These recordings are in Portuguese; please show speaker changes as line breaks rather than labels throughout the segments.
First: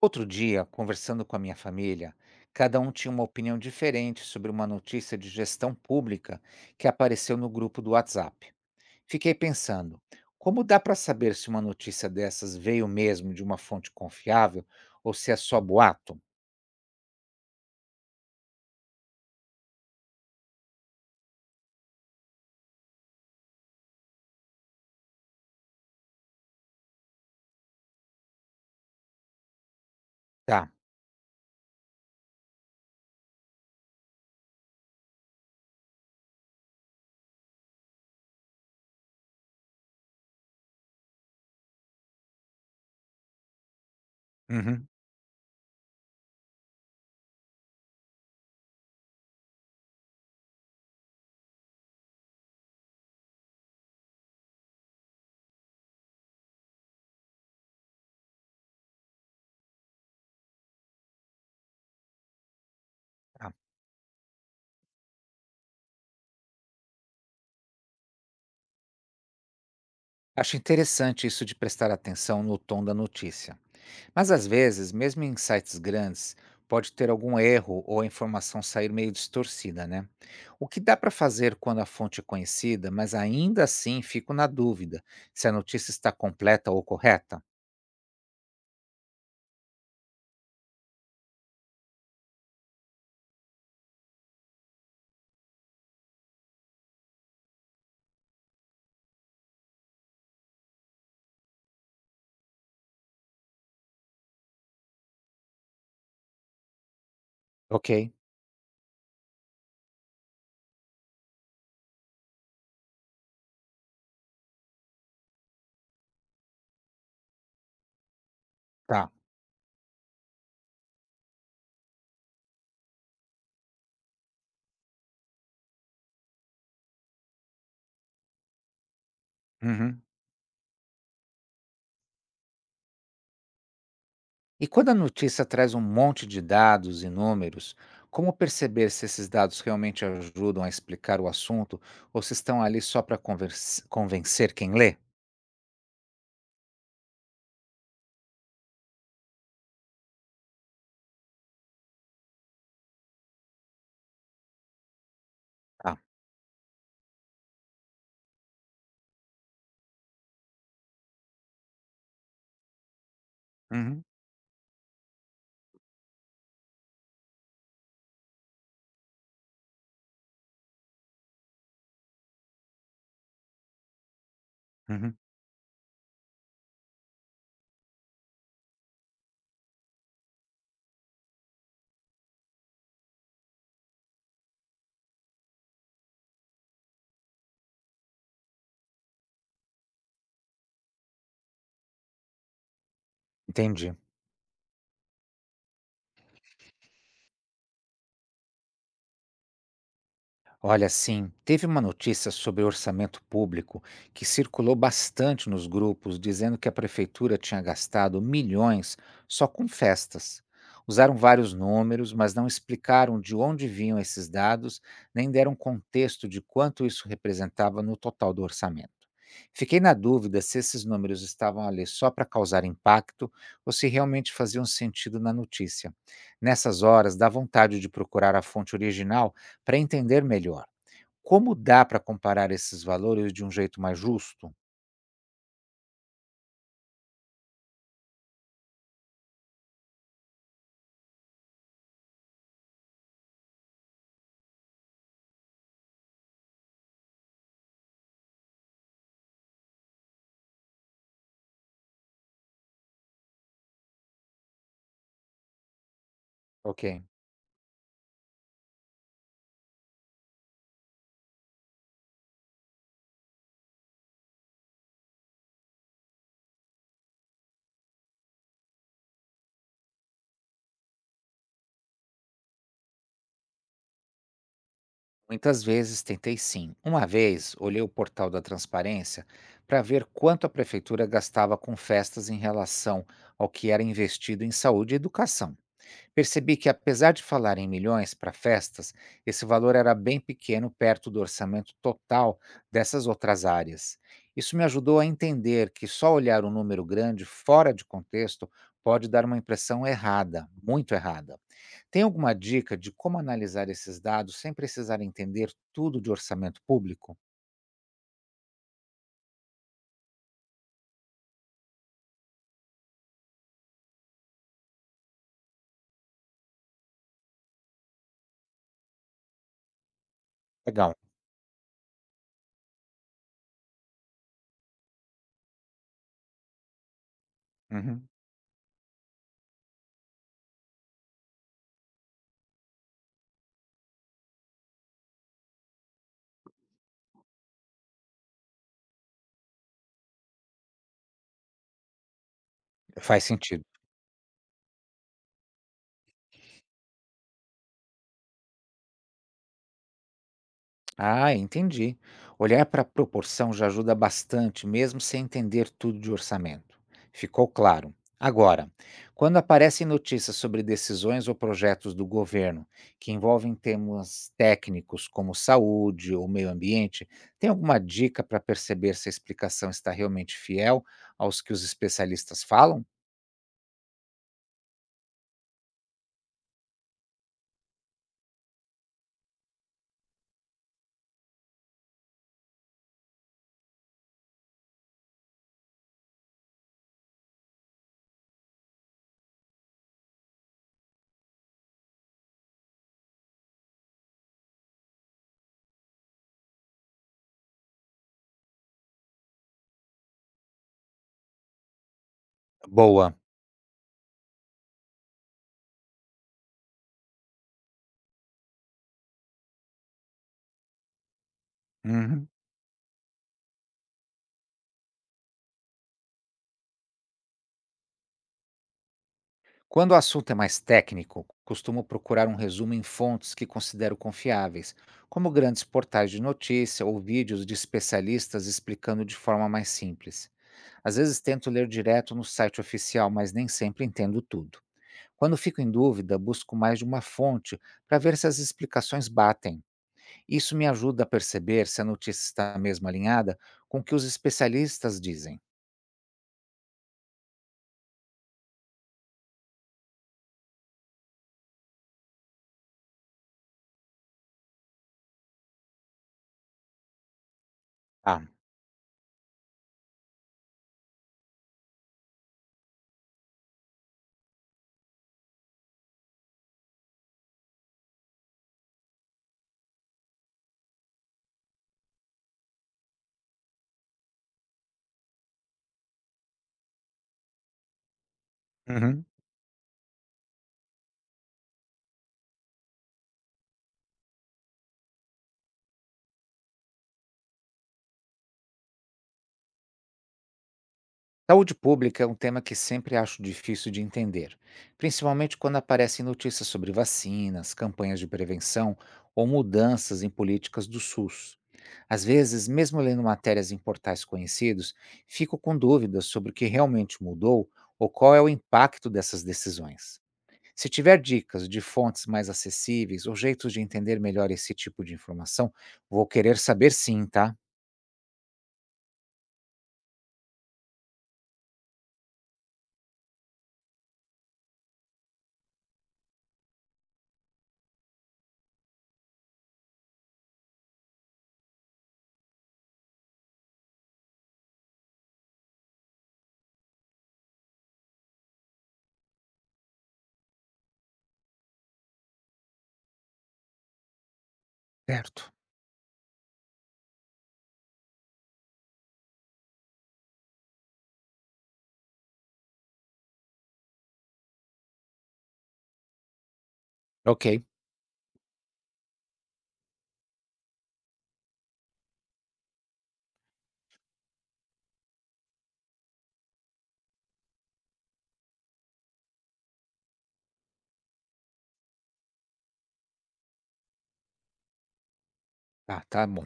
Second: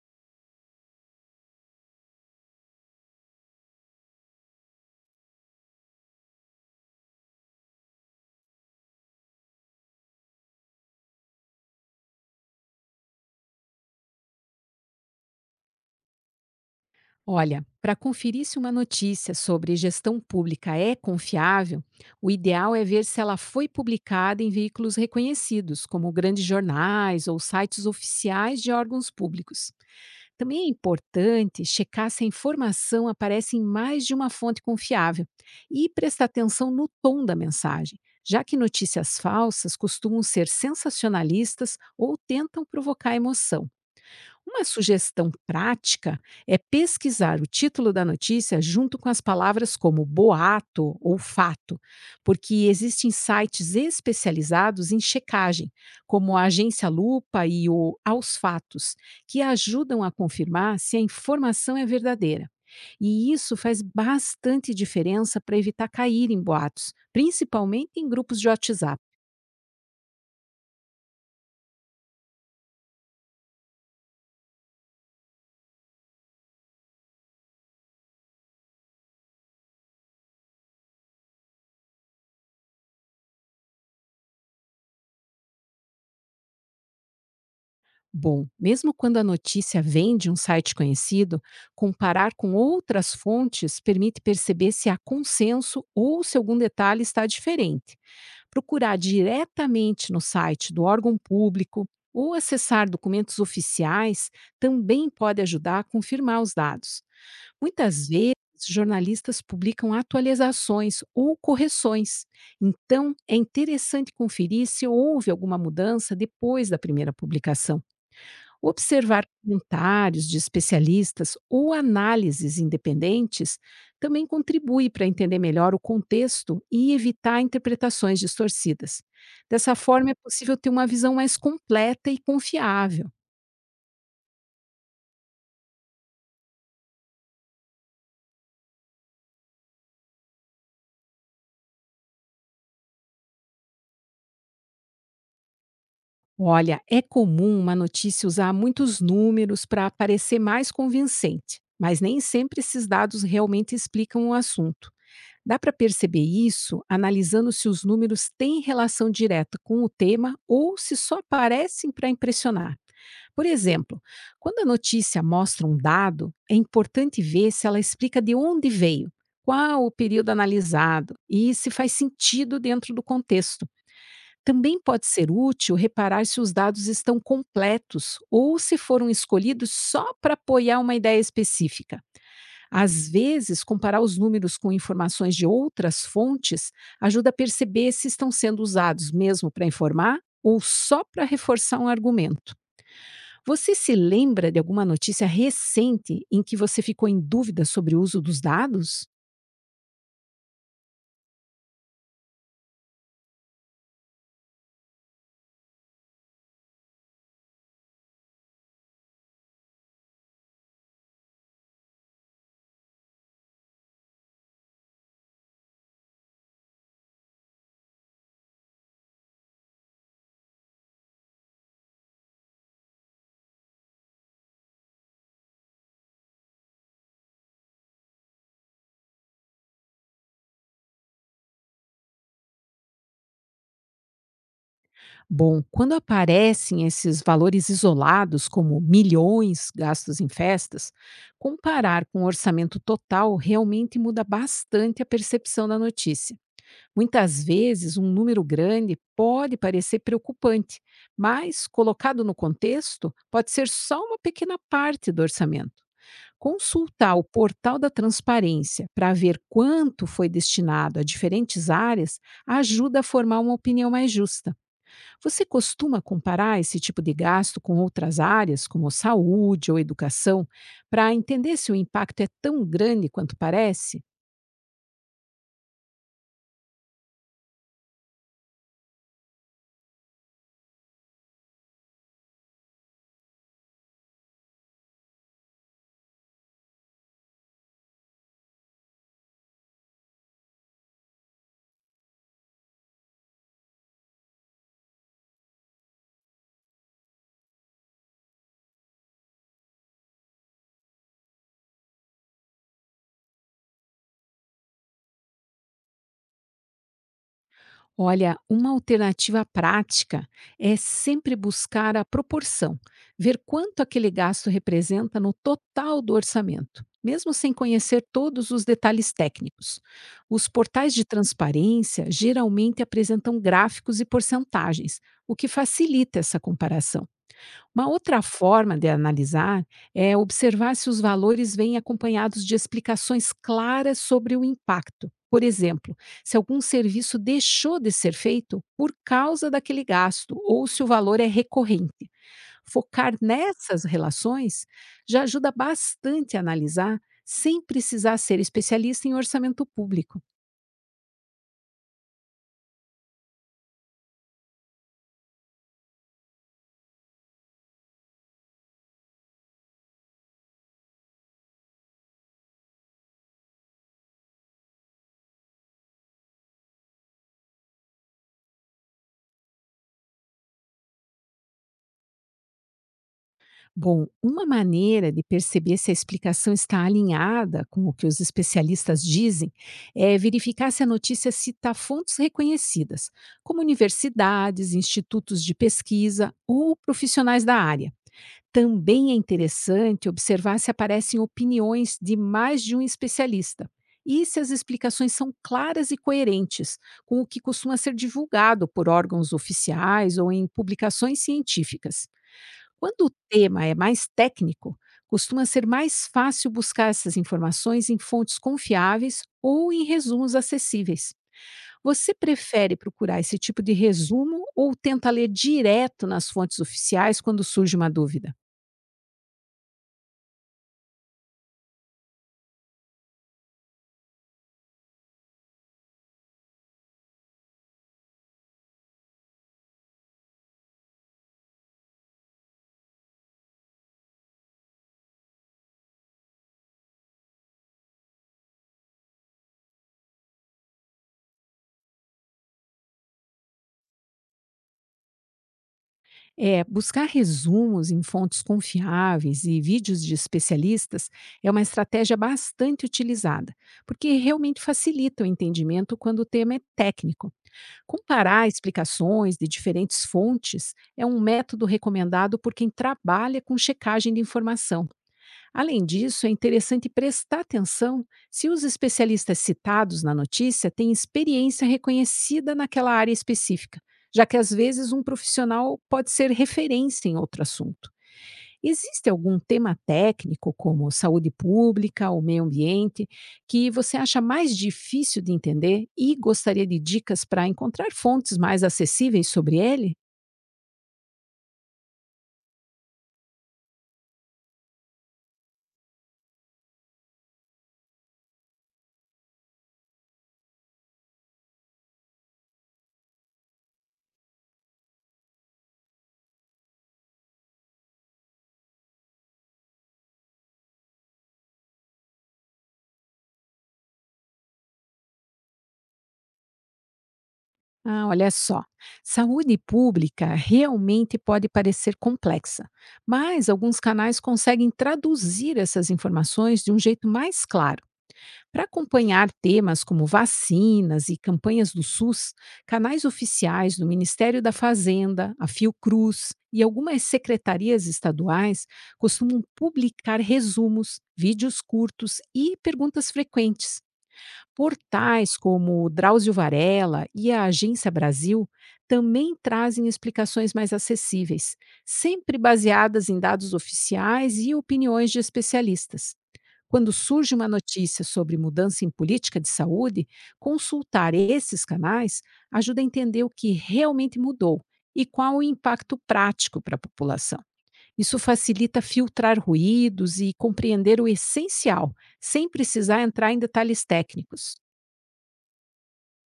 Outro dia, conversando com a minha família, cada um tinha uma opinião diferente sobre uma notícia de gestão pública que apareceu no grupo do WhatsApp. Fiquei pensando, como dá para saber se uma notícia dessas veio mesmo de uma fonte confiável ou se é só boato?
Olha, para conferir se uma notícia sobre gestão pública é confiável, o ideal é ver se ela foi publicada em veículos reconhecidos, como grandes jornais ou sites oficiais de órgãos públicos. Também é
Tá.
importante checar se a informação aparece em mais de uma fonte confiável e prestar atenção no tom da mensagem, já que notícias falsas costumam ser sensacionalistas ou tentam provocar emoção. Uma
Uhum.
sugestão prática é pesquisar o título da notícia junto com as palavras como boato ou fato, porque existem sites especializados em checagem, como a Agência Lupa e o Aos Fatos, que ajudam a confirmar se a informação é verdadeira. E
Tá.
isso faz bastante diferença para evitar cair em boatos, principalmente em grupos de WhatsApp.
Acho interessante isso de prestar atenção no tom da notícia. Mas às vezes, mesmo em sites grandes, pode ter algum erro ou a informação sair meio distorcida, né? O que dá para fazer quando a fonte é conhecida, mas ainda assim fico na dúvida se a notícia está completa ou correta?
Bom, mesmo quando a notícia vem de um site conhecido, comparar com outras fontes permite perceber se há consenso ou se algum detalhe está diferente. Procurar diretamente no site do órgão público ou acessar documentos oficiais também pode ajudar a confirmar os dados.
Ok.
Muitas vezes, jornalistas publicam atualizações ou correções, então é interessante conferir se houve alguma mudança depois da primeira publicação.
Tá.
Observar comentários de especialistas ou análises independentes também contribui para entender melhor o contexto e evitar interpretações distorcidas. Dessa
Uhum.
forma, é possível ter uma visão mais completa e confiável.
E quando a notícia traz um monte de dados e números, como perceber se esses dados realmente ajudam a explicar o assunto ou se estão ali só para convencer quem lê?
Olha, é comum uma notícia usar muitos números para parecer mais convincente, mas nem sempre esses dados realmente explicam o assunto. Dá para
Tá.
perceber isso analisando se os números têm relação direta com o tema ou se só aparecem para impressionar. Por exemplo,
Uhum.
quando a notícia mostra um dado, é importante ver se ela explica de onde veio, qual o período analisado e se faz sentido dentro do contexto. Também pode
Uhum.
ser útil reparar se os dados estão completos ou se foram escolhidos só para apoiar uma ideia específica. Às vezes, comparar os números com informações de outras fontes ajuda a perceber se estão sendo usados mesmo para informar ou só para reforçar um argumento. Você se
Entendi.
lembra de alguma notícia recente em que você ficou em dúvida sobre o uso dos dados?
Olha, sim, teve uma notícia sobre orçamento público que circulou bastante nos grupos, dizendo que a prefeitura tinha gastado milhões só com festas. Usaram vários números, mas não explicaram de onde vinham esses dados, nem deram contexto de quanto isso representava no total do orçamento. Fiquei na dúvida se esses números estavam ali só para causar impacto ou se realmente faziam sentido na notícia. Nessas horas, dá vontade de procurar a fonte original para entender melhor como dá para comparar esses valores de um jeito mais justo?
Bom, quando aparecem esses valores isolados, como milhões gastos em festas, comparar com o orçamento total realmente muda bastante a percepção da notícia. Muitas vezes, um número grande pode parecer preocupante, mas, colocado no contexto, pode ser só uma pequena parte do orçamento.
Ok.
Consultar o portal da transparência para ver quanto foi destinado a diferentes áreas ajuda a formar uma opinião mais justa. Você costuma comparar esse tipo de gasto com outras áreas, como saúde ou educação, para entender se o impacto é tão grande quanto parece?
Muitas vezes tentei sim. Uma vez, olhei o portal da transparência para ver quanto a prefeitura gastava com festas em relação ao que era investido em saúde e educação. Percebi que, apesar de falar em milhões para festas, esse valor era bem pequeno perto do orçamento total dessas outras áreas. Isso me ajudou a entender que só olhar um número grande fora de contexto pode dar uma impressão errada, muito errada. Tem alguma dica de como analisar esses dados sem precisar entender tudo de orçamento público?
Olha, uma alternativa prática é sempre buscar a proporção, ver quanto aquele gasto representa no total do orçamento, mesmo sem conhecer todos os detalhes técnicos. Os portais
Legal.
de transparência geralmente apresentam gráficos e porcentagens, o que facilita essa comparação. Uma
Uhum.
outra forma de analisar é observar se os valores vêm acompanhados de explicações claras sobre o impacto. Por exemplo, se algum serviço deixou de ser feito por causa daquele gasto ou se o valor é recorrente. Focar
Faz sentido.
nessas relações já ajuda bastante a analisar sem precisar ser especialista em orçamento público.
Ah, entendi. Olhar para a proporção já ajuda bastante, mesmo sem entender tudo de orçamento. Ficou claro. Agora, quando aparecem notícias sobre decisões ou projetos do governo que envolvem temas técnicos como saúde ou meio ambiente, tem alguma dica para perceber se a explicação está realmente fiel aos que os especialistas falam?
Bom, uma maneira de perceber se a explicação está alinhada com o que os especialistas dizem é verificar se a notícia cita fontes reconhecidas, como universidades, institutos de pesquisa ou profissionais da área. Também é interessante observar se aparecem opiniões de mais de um especialista e se as explicações são claras e coerentes com o que costuma ser divulgado por órgãos oficiais ou em publicações científicas. Quando o
Boa.
tema é mais técnico, costuma ser mais fácil buscar essas informações em fontes confiáveis ou em resumos acessíveis. Você
Uhum.
prefere procurar esse tipo de resumo ou tenta ler direto nas fontes oficiais quando surge uma dúvida?
Quando o assunto é mais técnico, costumo procurar um resumo em fontes que considero confiáveis, como grandes portais de notícia ou vídeos de especialistas explicando de forma mais simples. Às vezes tento ler direto no site oficial, mas nem sempre entendo tudo. Quando fico em dúvida, busco mais de uma fonte para ver se as explicações batem. Isso me ajuda a perceber se a notícia está mesmo alinhada com o que os especialistas dizem.
É, buscar resumos em fontes confiáveis e vídeos de especialistas é uma estratégia bastante utilizada, porque realmente facilita o entendimento quando o tema é técnico.
Ah.
Comparar explicações de diferentes fontes é um método recomendado por quem trabalha com checagem de informação. Além disso, é interessante prestar atenção se os especialistas citados na notícia têm experiência reconhecida naquela área específica, já que às vezes um profissional pode ser referência em outro assunto.
Uhum.
Existe algum tema técnico, como saúde pública ou meio ambiente, que você acha mais difícil de entender e gostaria de dicas para encontrar fontes mais acessíveis sobre ele?
Saúde pública é um tema que sempre acho difícil de entender, principalmente quando aparecem notícias sobre vacinas, campanhas de prevenção ou mudanças em políticas do SUS. Às vezes, mesmo lendo matérias em portais conhecidos, fico com dúvidas sobre o que realmente mudou ou qual é o impacto dessas decisões. Se tiver dicas de fontes mais acessíveis ou jeitos de entender melhor esse tipo de informação, vou querer saber sim, tá?
Ah, olha só. Saúde pública realmente pode parecer complexa, mas alguns canais conseguem traduzir essas informações de um jeito mais claro. Para acompanhar temas como vacinas e campanhas do SUS, canais oficiais do Ministério da Fazenda, a Fiocruz e algumas secretarias estaduais costumam publicar resumos, vídeos curtos e perguntas frequentes.
Certo.
Portais como o Drauzio Varela e a Agência Brasil também trazem explicações mais acessíveis, sempre baseadas em dados oficiais e opiniões de especialistas. Quando
Ok.
surge uma notícia sobre mudança em política de saúde, consultar esses canais ajuda a entender o que realmente mudou e qual o impacto prático para a população. Isso facilita filtrar ruídos e compreender o essencial, sem precisar entrar em detalhes técnicos.
Ah, tá bom.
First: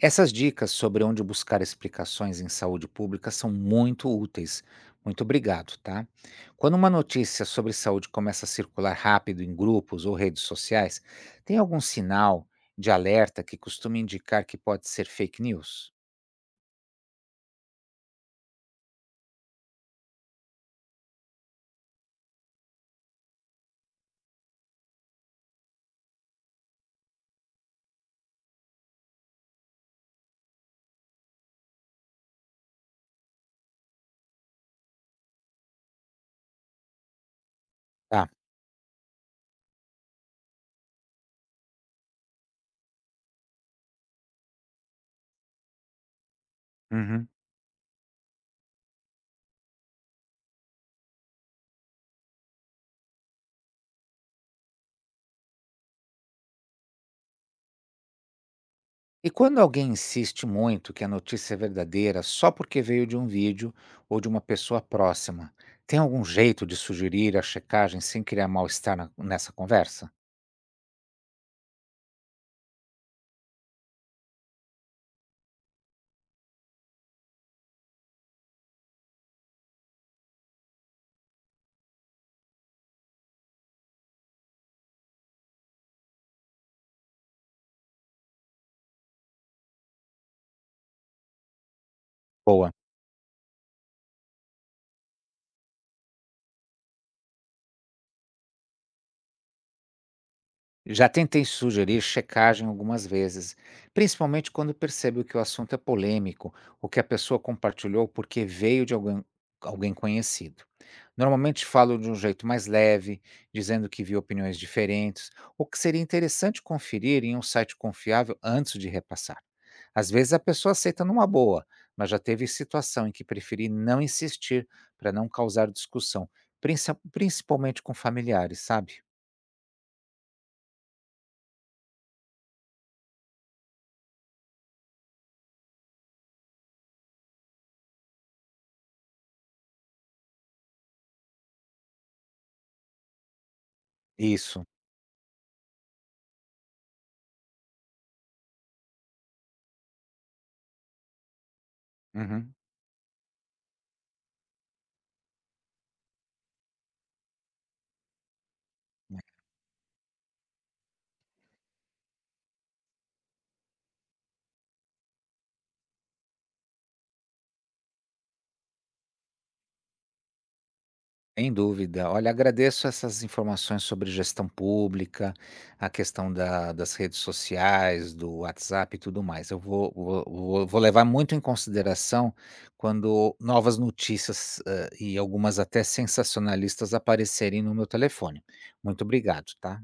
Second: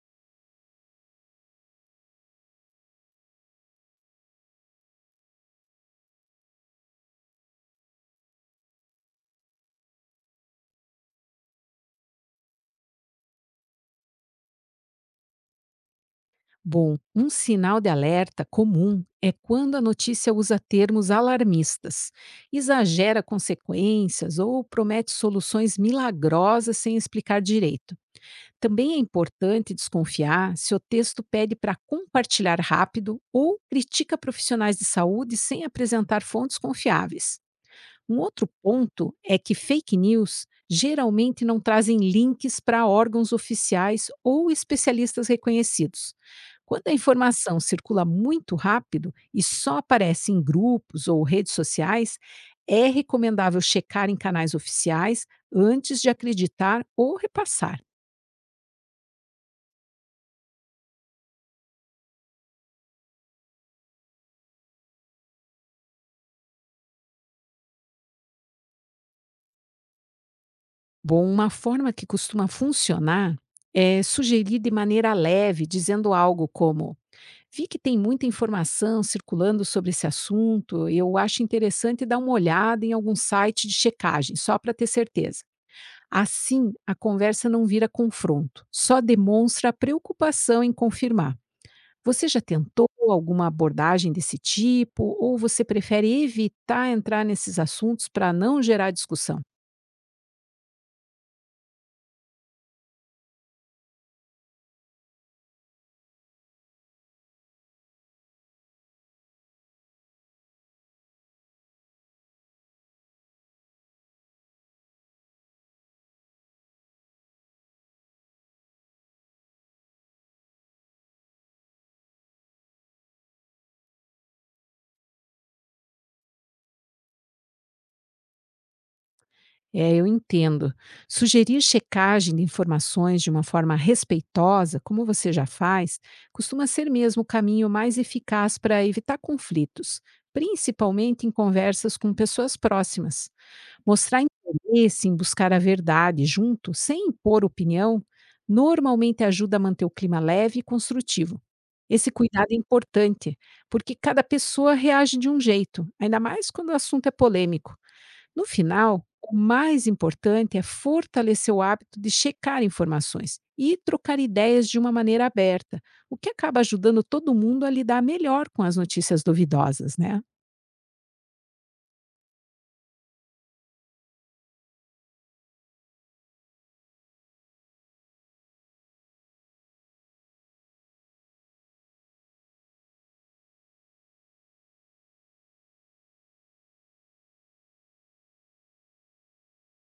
Essas dicas sobre onde buscar explicações em saúde pública são muito úteis. Muito obrigado, tá? Quando uma notícia sobre saúde começa a circular rápido em grupos ou redes sociais, tem algum sinal de alerta que costuma indicar que pode ser fake news?
Bom, um sinal de alerta comum é quando a notícia usa termos alarmistas, exagera consequências ou promete soluções milagrosas sem explicar direito. Também é importante desconfiar se o texto pede para compartilhar rápido ou critica profissionais de saúde sem apresentar fontes confiáveis. Um
Tá.
outro ponto é que fake news geralmente não trazem links para órgãos oficiais ou especialistas reconhecidos. Quando a
Uhum.
informação circula muito rápido e só aparece em grupos ou redes sociais, é recomendável checar em canais oficiais antes de acreditar ou repassar.
E quando alguém insiste muito que a notícia é verdadeira só porque veio de um vídeo ou de uma pessoa próxima, tem algum jeito de sugerir a checagem sem criar mal-estar nessa conversa?
Bom, uma forma que costuma funcionar é sugerir de maneira leve, dizendo algo como: vi que tem muita informação circulando sobre esse assunto, eu acho interessante dar uma olhada em algum site de checagem, só para ter certeza. Assim, a conversa não vira confronto, só demonstra preocupação em confirmar. Você já
Boa.
tentou alguma abordagem desse tipo ou você prefere evitar entrar nesses assuntos para não gerar discussão?
Já tentei sugerir checagem algumas vezes, principalmente quando percebo que o assunto é polêmico ou que a pessoa compartilhou porque veio de alguém, alguém conhecido. Normalmente falo de um jeito mais leve, dizendo que vi opiniões diferentes ou que seria interessante conferir em um site confiável antes de repassar. Às vezes a pessoa aceita numa boa, mas já teve situação em que preferi não insistir para não causar discussão, principalmente com familiares, sabe?
É, eu entendo. Sugerir checagem de informações de uma forma respeitosa, como você já faz, costuma ser mesmo o caminho mais eficaz para evitar conflitos, principalmente em conversas com pessoas próximas. Mostrar
Isso.
interesse em buscar a verdade junto, sem impor opinião, normalmente ajuda a manter o clima leve e construtivo. Esse cuidado
Uhum.
é importante, porque cada pessoa reage de um jeito, ainda mais quando o assunto é polêmico. No final, o mais importante é fortalecer o hábito de checar informações e trocar ideias de uma maneira aberta, o que acaba ajudando todo mundo a lidar melhor com as notícias duvidosas, né?
Sem dúvida. Olha, agradeço essas informações sobre gestão pública, a questão da das redes sociais, do WhatsApp e tudo mais. Eu vou levar muito em consideração quando novas notícias, e algumas até sensacionalistas aparecerem no meu telefone. Muito obrigado, tá?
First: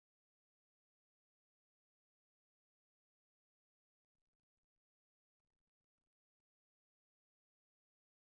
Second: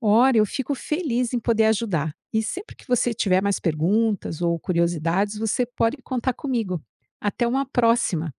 Ora, eu fico feliz em poder ajudar. E sempre que você tiver mais perguntas ou curiosidades, você pode contar comigo. Até uma próxima!